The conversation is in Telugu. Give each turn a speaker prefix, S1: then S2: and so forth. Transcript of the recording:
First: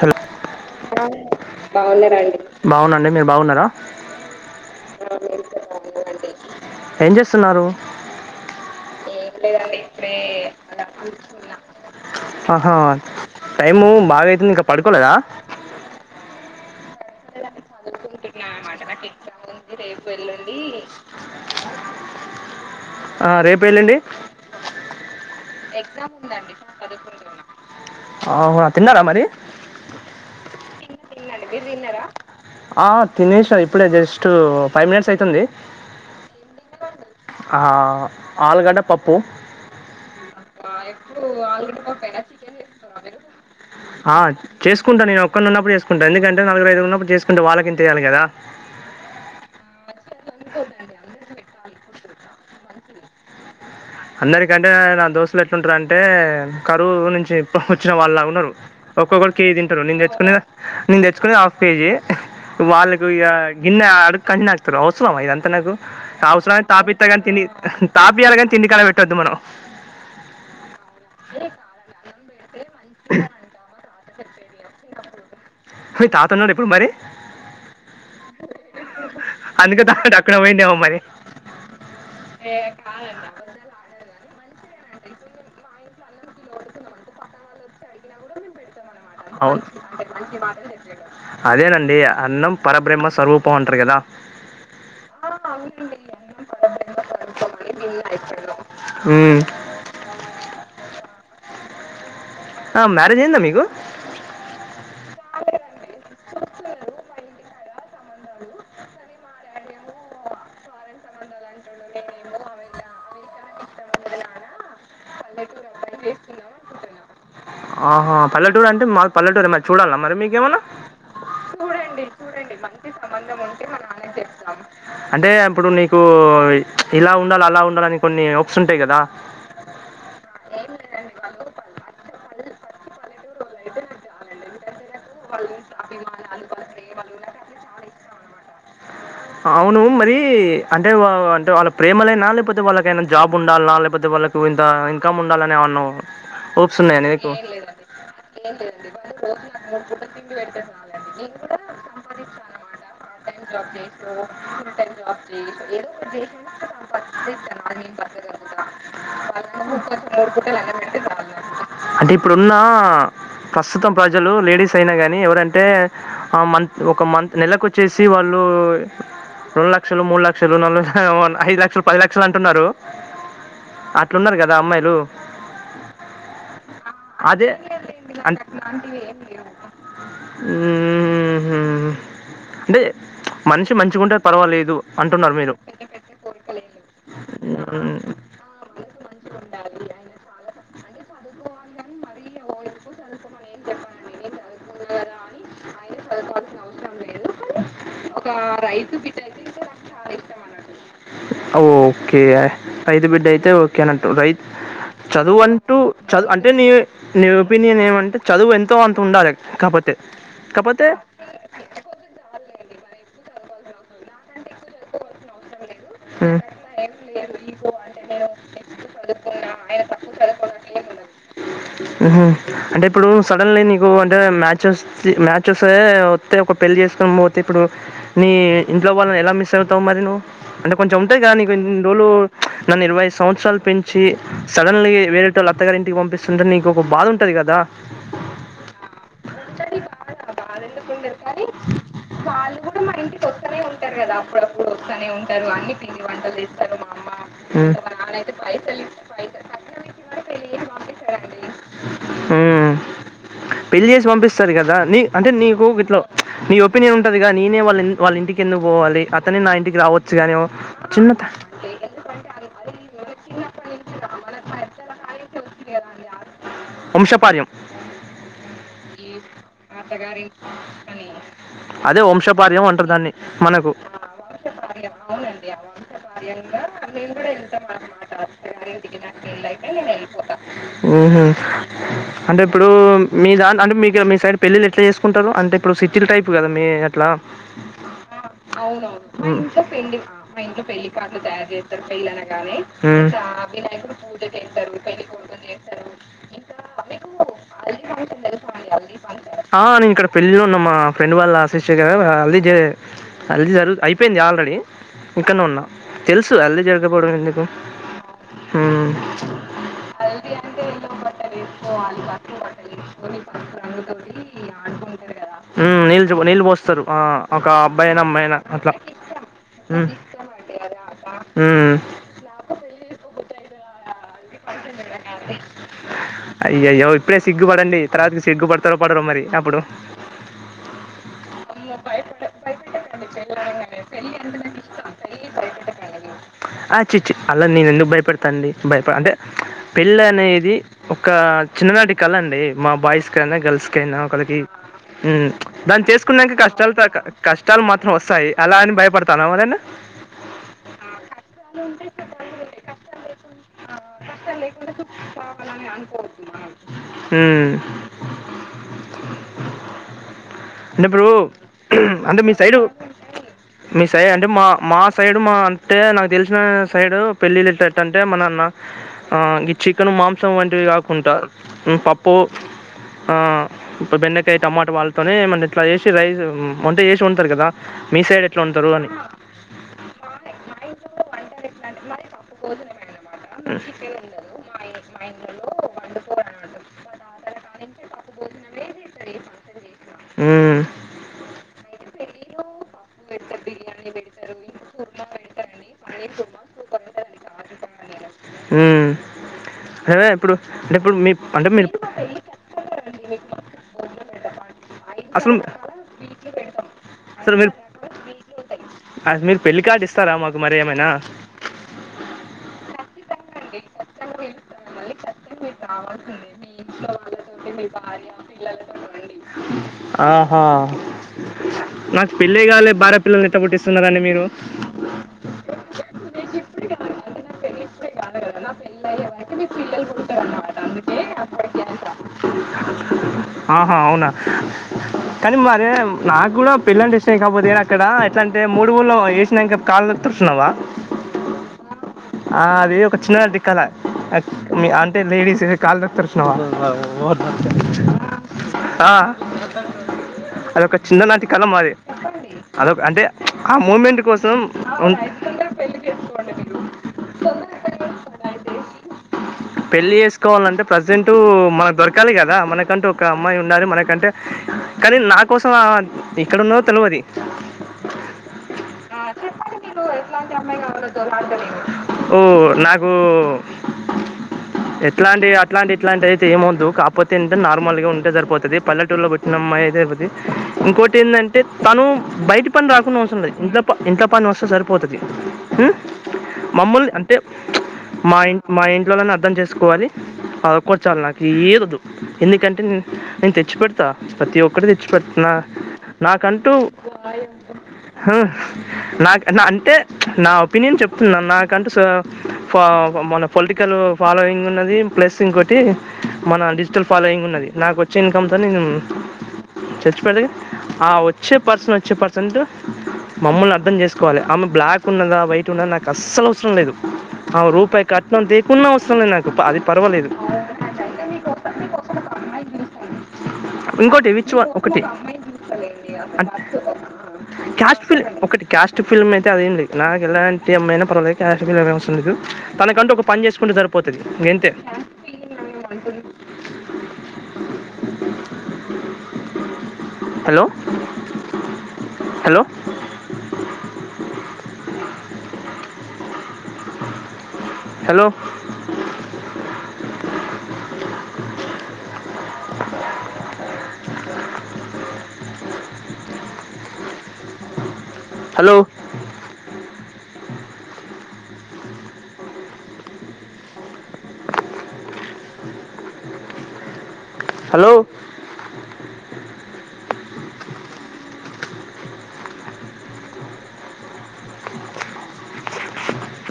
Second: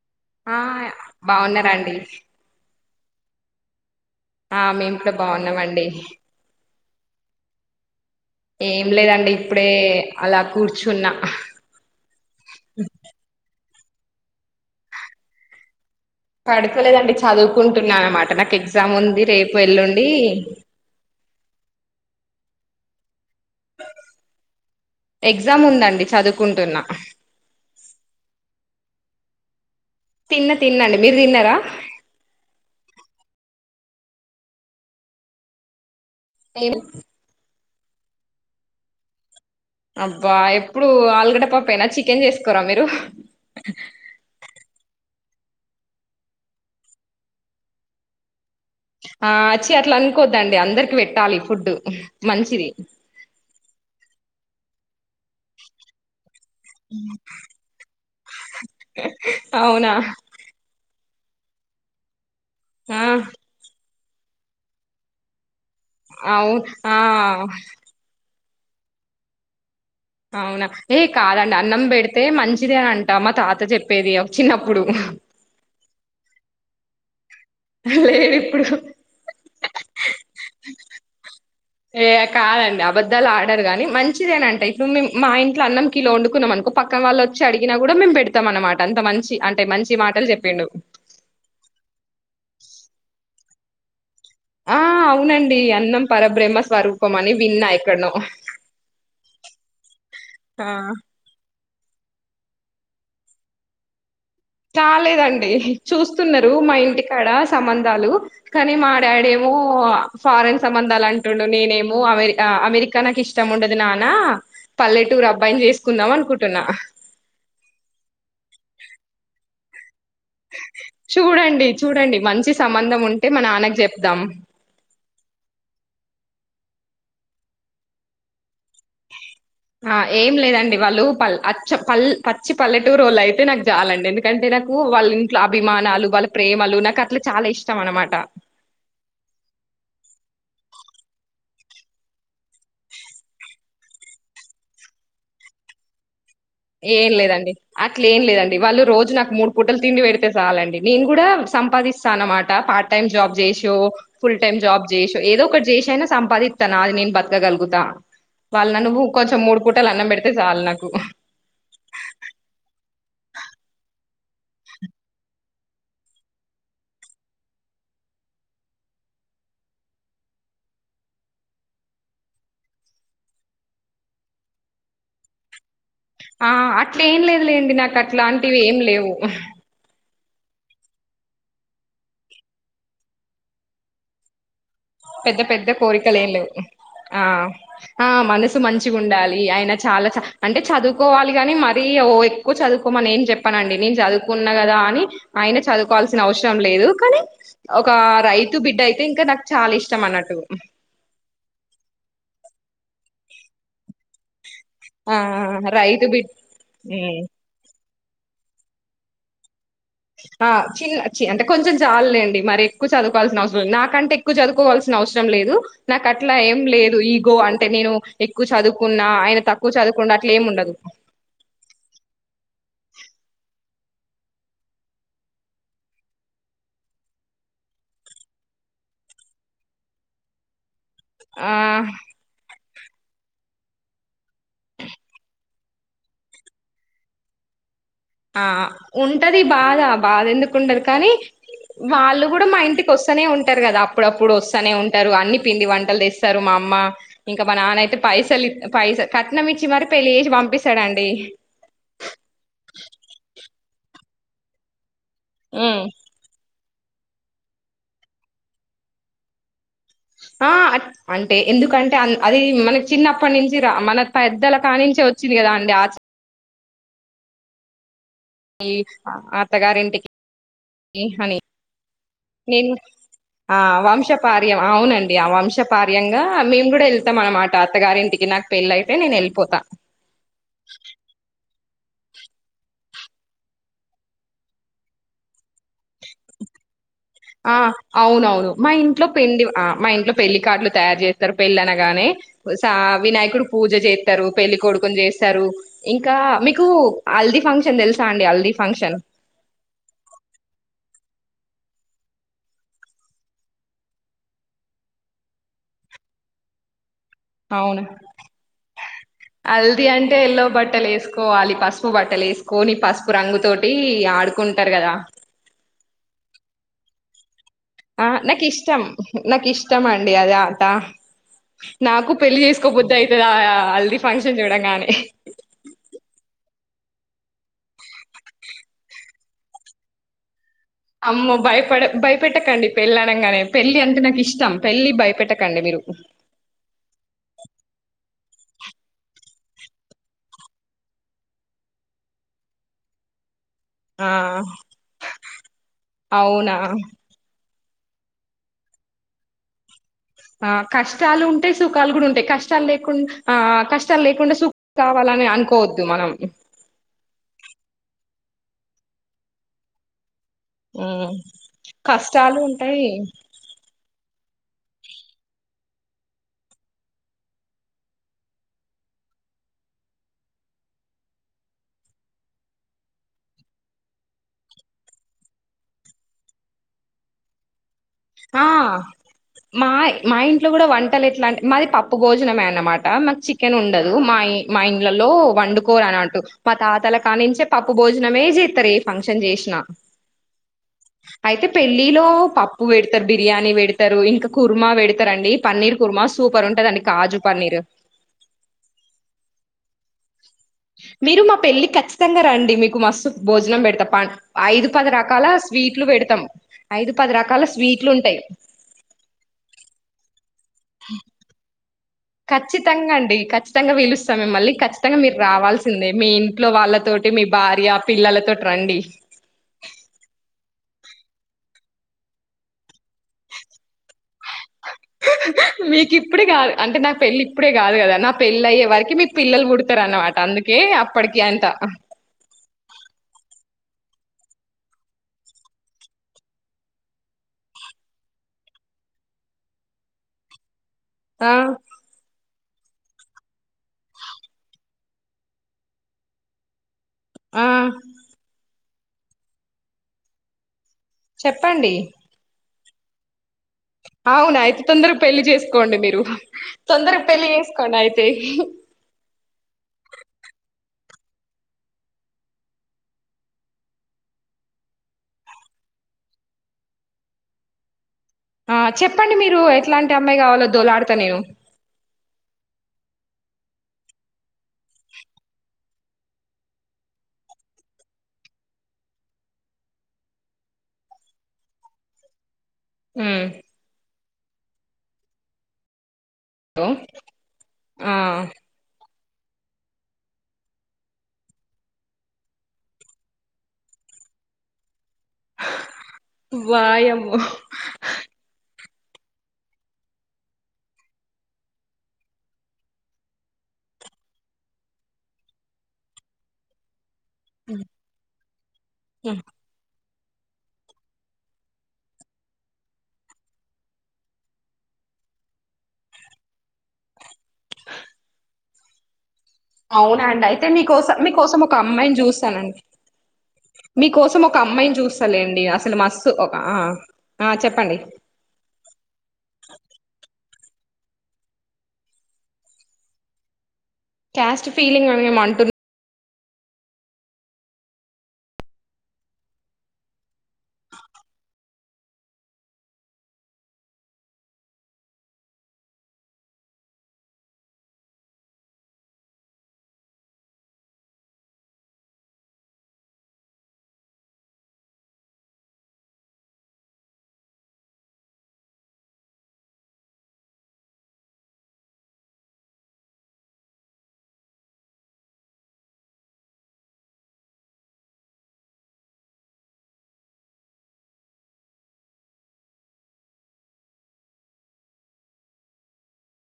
S1: హలో
S2: ఆ బాగున్నారండి
S1: బాగున్నారా అండి బాగున్నా అండి మీరు బాగున్నారా
S2: ఆ మేం కూడా బాగున్నామండి
S1: ఏం చేస్తున్నారు
S2: ఏం లేదండి. ఇప్పుడే అలా కూర్చున్నా
S1: ఆహా టైము బాగా అయి ఇంకా పడుకోలేదా
S2: పడు
S1: చదువుకుంటున్నాను. అన్నమాట
S2: ఎగ్జామ్
S1: నాకు
S2: ఉంది
S1: ఎగ్జామ్
S2: రేపు
S1: ఉంది. రేపు,
S2: ఎల్లుండి
S1: ఎల్లుండి ఆ రేపు, ఎల్లుండి
S2: ఎగ్జామ్ ఉందండి చదువుకుంటున్నా
S1: తిన్నారా మరి
S2: తిన్న తిన్నండి. మీరు తిన్నారా
S1: ఆ తినేస ఇప్పుడే జస్ట్ ఫైవ్ మినిట్స్ అయితుంది.
S2: ఏం
S1: ఆలుగడ్డ పప్పు
S2: అబ్బా ఎప్పుడు ఆలుగడ్డ పప్పేనా చికెన్ చేసుకోరా మీరు
S1: ఆ చేసుకుంటా నేను ఒకోన్నప్పుడు చేసుకుంట ఎందుకంటే నాలుగురు ఐదుగురు ఉన్నప్పుడు చేసుకుంటే వాళ్ళకింతేయాలి. కదా
S2: ఆ వచ్చి అట్లా అనుకోద్దండి. అందరికి పెట్టాలి. ఫుడ్డు మంచిది.
S1: అందరి కంటే నా దోస్త్ అసలు ఎట్లుంటారు. అంటే కరువు ఊరు నుంచి కొట్టుకొచ్చిన వాళ్ళలాగా ఉన్నారు. ఒక్కొక్కరు కేజి తింటారు.
S2: అవునా
S1: నేను తెచ్చుకునే నేను తెచ్చుకునే హాఫ్ కేజీ
S2: ఆ
S1: వాళ్ళకు ఇగా గిన్నె అడు [unintelligible] అవసరమా ఇదంత నాకు
S2: అవును
S1: అవసరమయితే తాపితా గాని, తిని
S2: ఆ
S1: తాపియను గాని తిండి కాడ పెట్టొద్దు మనం.
S2: అవునా ఏ కాదండి. అన్నం పెడితే మంచిది అని అంట మా తాత చెప్పేది. చిన్నప్పుడు
S1: మీ తాత ఉన్నాడు. ఇప్పుడు మరి
S2: లేదు ఇప్పుడు
S1: అందుకే తాత అక్కడ పోయిండేవమో మరి
S2: ఏ కాదండి. అబధాలు ఆడరు కాగాని మంచిదేనా అంటే ఇప్పుడు మేము మా ఇంట్లో అన్నం కిలో వండుకున్నాం. అనుకో పక్క వాళ్ళు వచ్చి అడిగిన కూడా మేము పెడతాం. అనమాట
S1: అవును అదేనండి. అన్నం పరబ్రహ్మ సరూప పోంటారు కదా
S2: ఆ అవునండి అన్నం పరబ్రహ్మ స్వరూపం అని విన్నా ఎక్కడనో
S1: హ్మ్
S2: ఆ
S1: ఆ మ్యారేజ్ అయ్యిందా మీకు
S2: కాలేదండి. చూస్తున్నారు. మా ఇంటికాడ సంబంధాలు కానీ మా డాడేమో ఫారెన్ సంబంధాలు అంటుండు, నేనేమో అమెరి అమెరికా నాకు ఇష్టం ఉండదు నాన్న పల్లెటూరు అబ్బాయిని చేసుకుందాం అనుకుంటున్నా.
S1: ఆహా పల్లెటూరు అంటే మాది పల్లటూరు మరీ చూడల్నా మరీ మరి మీకేమన్నా
S2: చూడండి చూడండి మంచి సంబంధం ఉంటే మా నాన్నకు చెప్దాం.
S1: అంటే అప్పుడు నీకు ఇలా ఉండాలి, అలా ఉండాలని కొన్ని హోప్స్ ఉంటాయి కదా
S2: ఆ ఏం లేదం డి వాళ్ళు పల్ అచ్చ పల్ పచ్చి పల్లెటూరోళ్ళు అయితే నాకు చాలండి. ఎందుకంటే నాకు వాళ్ళ ఇంట్లో అభిమానాలు, వాళ్ళ ప్రేమలు నాకు అట్లా చాలా ఇష్టం అనమాట.
S1: అవును మరి అంటే అంటే వాళ్ళ ప్రేమ లేనా, లేకపోతే వాళ్ళ ఎమన్నా జాబ్ ఉండాల్నా, లేకపోతే వాళ్ళకు ఇంత ఇన్కమ్ ఉండాలని ఎంఅన్నా
S2: ఏం లేదండి, అట్లే ఏం లేదండి. వాళ్ళు రోజు నాకు మూడు పూటలు తిండి పెడితే చాలండి. నేను కూడా సంపాదిస్తాను అన్నమాట పార్ట్ టైం జాబ్ చేసో ఫుల్ టైమ్ జాబ్ చేసో ఏదో ఒకటి చేసన్నా సంపాదిత్తా. నాది నేను బతకగలుగుతా వాళ్ళు నన్ను కొంచెం మూడు పూటలు అన్నం పెడితే సాలు నాకు.
S1: అంటే ఇప్పుడు ఉన్నా ప్రస్తుతం ప్రజలు లేడీస్ అయినా కానీ ఎవరంటే మంత్ ఒక మంత్ నెలకు వచ్చేసి వాళ్ళు రెండు లక్షలు, మూడు లక్షలు, నాలు లక్షలు, ఐదు లక్షలు, పది లక్షలు అంటున్నరు అట్లున్నరు కదా అమ్మాయిలు.
S2: ఆ అట్లే ఏం
S1: అదే
S2: లేదులేండి. నాకు అట్లాలాంటివి ఏం లేవు.
S1: హుహ్ అంటే మనిషి మంచిగా ఉంటే పర్వాలేదు. అంటున్నారు
S2: పెద్ద
S1: మీరు.
S2: పెద్ద కోరికలేం లేవు. ఆ
S1: మ్మ్.
S2: ఆ మనసు మంచిగా ఉండాలి. ఆయన చాలా చ అంటే చదువుకోవాలి, కాని మరి ఓ ఎక్కువ చదువుకోమని ఏం చెప్పనండి. నేను చదువుకున్నా కదా అని ఆయన చదువుకోవాల్సిన అవసరం లేదు. కానీ ఒక రైతు బిడ్డయితే ఇంకా నాకు చాల ఇష్
S1: ఓకే రైతు బిడ్డ అయితే ఓకే అనటు రై
S2: ఆ
S1: చదువు అంటూ
S2: రైతు బిడ్
S1: చదువు అంటే నీ
S2: ఉమ్
S1: నీ ఒపీనియన్ ఏమ చదువు ఎంతో అంత ఉండాలె కాపో
S2: ఆ చిన్న చి అంటే కొంచెం చాలులేండి. మరి ఎక్కువ చదువుకోవాల్సిన అవసరం నాక్ నాకంటే ఎక్కువ చదువుకోవాల్సిన అవసరం లేదు. నాకు
S1: చదువుకోవాల్సిన అవసరం
S2: అట్లా
S1: లేదు ఉ
S2: ఏం లేదు ఈగో అంటే నేను ఎక్కువ చదువుకున్నా ఆయన తక్కువ చదువుకుండు అట్ల ఏం ఉండదు.
S1: కు అంటే మ్యాచస్ మ్యాచ్ వస్తే వత్తే ఒక పెళ్ళ చేసుకని పోతే ఇప్పుడు నీ ఇంట్లో వాళ్లనీ ఎలా మిస్ అవుతావు మరి నువ్వు అంటే కొంచెం ఉంటయి గా
S2: ఆ
S1: ఇన్ని రోలు నన్ను ఇరవైఐదు సంవత్సరాలు పెంచి సడన్లీ వేరేటోల అత్తగారి ఇంటికి పంపిస్తుంటే నీకు ఒక బాధ ఉంటది కదా.
S2: ఆ ఉంటది బాధ బాధ ఎందుకు ఉండదు కానీ వాళ్ళు కూడా మా ఇంటికి వస్తనే ఉం టరు కదా అప్పుడప్పుడు వస్తానే ఉంటారు. అన్ని పిండి వంటలు తెస్తరు. మా అమ్మ ఇంకా మా
S1: ఉమ్.
S2: నాన్న అయితే పైసల్ పైస కట్నం ఇచ్చి మరి పెళ్లిచేసి పంపిస్తడు అండి.
S1: ఆ పెళ్లి జెసి పంపిస్తరు కదా అనీ అంటే నీకు
S2: ఉమ్.
S1: గిట్ల చ్ నీ ఒపీనియన్ ఉంటదిగా నేనే వాళ వాళ్ళింటి కి ఎందుకు పోవాలి అతనే నా ఇంటికి రావ
S2: ఆ అంటే ఎందుకంటే అది మనక్ చిన్నప్పటి నుంచి రా మన పెద్దల కానించే వచ్చింది కదా అండి ఆచా
S1: వంశపర్యం
S2: అత్తగారింటికి అని
S1: అదే వంశపర్యం
S2: నేను
S1: అంటరు దాన్ని మనకు ఆ
S2: వంశపార్యం
S1: వంశపర్యం
S2: అవునండి ఆ
S1: అవునండీ అవును
S2: వంశపార్యంగా
S1: వంశపర్యంగా
S2: మేము కూడా
S1: గా నేను
S2: వెళ్తాం
S1: కూడ
S2: అనమాట
S1: వెళ్తా అనమాట
S2: అత్తగారింటికి నాకు పెళ్ళి అయితే
S1: అత్తగారింటికి
S2: నేను
S1: నాకు పెళ్లి
S2: వెళ్ళిపోతా
S1: అయితే నేను వెళ్ళిపోతా అంటే ఇప్పుడు మిదాన్ అంటే మీకు మీ సైడ్ పెళ్ళిళ్ళ ఎట్లా చేసుకుంటారు అంటే ఇప్పుడు సిటీల్ టైపు కదా మీ అట్లా
S2: ఆ అవునవును మా ఇంట్లో పిండి వంట ఆ మా ఇంట్లో పెళ్లికార్డులు తయారు చేస్తారు పెళ్ళి అనగానే సా వినాయకుడు పూజ చేతరు పెళ్లి కొడుకుని చేస్తారు ఇంకా మీకు హల్ది ఫంక్షన్ తెలుసా అండి హల్ది ఫంక్షన్
S1: ఆ నేను ఇక్కడ పెళ్ళిలో ఉన్న మా ఫ్రెండ్ వాళ్ళ సిస్టర్ ది గదా వాళ్ళు హల్ది చేయలే హాల్ది జరుగుతా అయిపోయింది ఆల్రెడీ ఇక్కడనే ఉన్నా తెలుసు హాల్ది జరుగ్
S2: అవును హల్ది అంటే ఎల్లో బట్టలు వేసుకోవాలి పసుపు బట్టలు వేసుకోని పసుపు రంగుతోటి ఆడుకుంటారు గదా
S1: జగ్గు నిలిపోస్తారు ఆ ఆ
S2: ఆ నాకు ఇష్టం నాకు ఇష్టం
S1: ఉమ్,
S2: అండి అద ఆట
S1: ఉమ్,
S2: నాకు పెళ్లి చేసుకో బుద్ధి అయితది ఆ హల్దీ ఫంక్షన్
S1: హల్దీ ఫంక్షన్ చూడంగానే అయ్యయో ఇప్పుడే సిగ్గు పడండి తర్వాకి సిగ్గు పడి తొరపడరు మరీ అప్పుడు
S2: అమ్మో భయపడ భయపెట్టకండి పెళ్ళి అనగానే పెళ్ళి అంటే నాకు ఇష్టం పెళ్లి భయపెట్టకండి మీరు
S1: తండి భయపడి అంటే పెళ్ళి అనేది ఒక చిన్ననాటి కళ అండి మా బాయ్స్ కన్నా గర్ల్స్ కైన
S2: ఆ
S1: ఒకరికి మ్మ్ దాన్ని చేసుకున్నంక
S2: అవునా
S1: కష్టాలు క చష్టాలు మాత్రం వస్తాయి అలా అని భయపడతాన వదేనా
S2: ఆ కష్టాలు ఉంటాయి సుఖాలు కూడా ఉంటాయి కష్టాలు లేకున్ కష్ట మనం
S1: మ్మ్ అంటే ఇప్పుడు
S2: ఉమ్,
S1: అంటే మీ
S2: కష్టాలు
S1: సైడు
S2: ఉంటాయి
S1: మీ సైడ్ అంటే అంటే మా మా సైడు మా అంటే నాకు తెలిసిన సైడు పెళ్ళిళ్ళు ఎట్లట్ల అంటే మన నా ఆ ఈ చికెన్ మాంసం వంటివి కాకుంటారు పప్పు ఆ బెండకాయ టమాటా వాళ్ళతోనే మన ఇట్లా చేసి రైస్ అంటే చేసి ఉంటారు కదా మీ సైడ్ ఎట్లా
S2: ఆ
S1: వండుతారు అని
S2: మా మా ఇంట్లో కూడా వంటలు ఎట్లా అంటే మాది పప్పు భోజనమే అన్నమాట మాకు చిక్ న్ ఉండదు మా మా ఇండ్లలో వండుకోరు అని అట్టు మా తాతల కానించే పప్పు భోజనమే చేస్తారు ఏ ఫంక్షన్ చేసిన
S1: మ్మ్,
S2: అయితే పెళ్ళిలో పప్ ఉప్పు పెడతారు బిర్యానీ పెడతారు ఇంకా కుర్మా పెడతారండి పన్నీర్ కుర్మా సూపర్ ఉంటదండి కాజు పన్నీర్
S1: మ్మ్ అవే
S2: మీరు మా పెళ్ళి ఖచ్చితంగా రండి మీకు మస్తు భోజనం పెడతా ప ఐదు పది రకాల
S1: అసలు
S2: స్వీట్లు పెడతాం ఐదు పది
S1: అసలు
S2: రకాల
S1: మీరు
S2: స్వీట్లు ఉంటాయి
S1: మారేమనా
S2: ఖచ్చితంగా అండి ఖచ్చితంగా పిలుస్తాం మిమ్మల్ని. ఖచ్చితంగా మీరు రావాల్సిందే. మీ ఇంట్లో వాళ్ళతోటి మీ భార్య పిల్లలతోటి రండి.
S1: ఆహా నాకు పెళ్లే కాలే బారాత్
S2: మీకు ఇప్పుడే గాదు అంటే నా పెళ్ళి ఇప్పుడే గాదు కదా నా పెళ్లి అయ్యే వరకి మీకు పిల్లలు పుడతారు అనమాట అందుకే అప్పటికి అంత
S1: ఆహా అవునా కానీ మరే నాకు కూడా పెళ్లి అంటే ఇష్టమే కాకపోతే ఏ అక్కడ ఎట్లా అంటే మూడు ముళ్ళు ఏషి నంక కాళ్ళు తూడుస్ తున్నావా
S2: ఆ
S1: ఆ అది ఒక చిన్న టిక్కాల అంటే లేడీస్ కాళ్ళు తుడిచినవ నువ్వు నా గురించి ఏం
S2: ఆ
S1: తిసినావ్ ఆ అది ఒకటి చిన్ననాటి కల మాది అదొక్ అంటే ఆ మూమెంట్ కోసం
S2: అవునా అయితే తొందర
S1: ఉన్-
S2: పెళ్లి చేసుకోండి మీరు తొందర
S1: పెళ్లి చేసుకోవాలంటే ప్రజెంట్ మనకు దొరకాలి కదా మనకంటూ ఒక అమ్మాయి ఉండాలి మనకంటే కానీ నా కోసం ఆమె ఎక్కడ ఉన్నదో తెలువది
S2: ఆ చెప్పండి మీరు ఎట్లాంటి అమ్మాయి కావాలలో దొవులాడుత నేను
S1: ఓ నాకు ఎట్లాంటి అట్లాంటి ఇట్లాంటి అయితే ఏమ్ వద్దు కాకపోతే ఏంటే నార్మల్గా ఉంటే సరిపోతది పల్లెటూరులో పుట్టిన అమ్మాయి అయితే ఐపోయింది ఇంకోటి ఏంది అంటే తను బయటి పని రాకున్నా అవసరం
S2: ఉమ్
S1: లే ఇంట్ల పన్ ఇంట్ల పని వస్తే సరిపోతది ఉ మమ్మల్ని అంటే
S2: ఆ
S1: మా ఇన్ మా ఇంట్లోల నాట్ అర్థం చేసుకోవాలి అది ఒక్కటి చాలు నాకు ఏది వద్దు ఎందుకంటే నేను తెచ్చి పెడతా ప్రతి ఒక్కటి తెచ్ పెట్నా నాకంటూ
S2: వాయమ్మో
S1: హ నాకు న అంటే న ఒపీనియన్ చెప్తున్నా నాక్ కంటూ సో ఫా మన పొలిటికల్ ఫాలోయింగ్ ఉన్నది ప్లస్ ఇంకోటి మన డిజిటల్ ఫాలోయింగ్ ఉన్నది నాకు వచ్చే ఇన్కమ్ంతో నేను చచ్ ప్రదే ఆ వచ్చే పర్సన్ వచ్చే పర్సన్ తో మమ్మల్ని అర్థం చేసుకోవాలి ఆమె బ్లాక్ ఉన్నదా వైట్ ఉన్నదా నాకు అస్సలు అవసరం లేదు ఆమె రూపాయి కట్నం తే కున్న అవసరం లే నాకు అది పర్వాలేదు.
S2: అవునండి అయితే మీకోసం మీకోసం ఒక అమ్మాయిని చూస్తానండి
S1: ఇంకోటి
S2: మీకోసం
S1: విచ్
S2: ఒక
S1: వన్
S2: అమ్మాయిని
S1: ఒకటి
S2: చూస్తాలేండి అసలు మస్తు ఒక ఆ ఆ చెప్పండి
S1: ఏ అదేం లే నాకు ఎలాంటి అమ్మయినా పర్వలే తనకంటూ ఒక పని చేసుకుంటే సరుప్ పోతది మిన్
S2: క్యాస్ట్
S1: తే
S2: ఫీలింగ్ అని ఏమో అంటున్నారు
S1: hello hello hello hello hello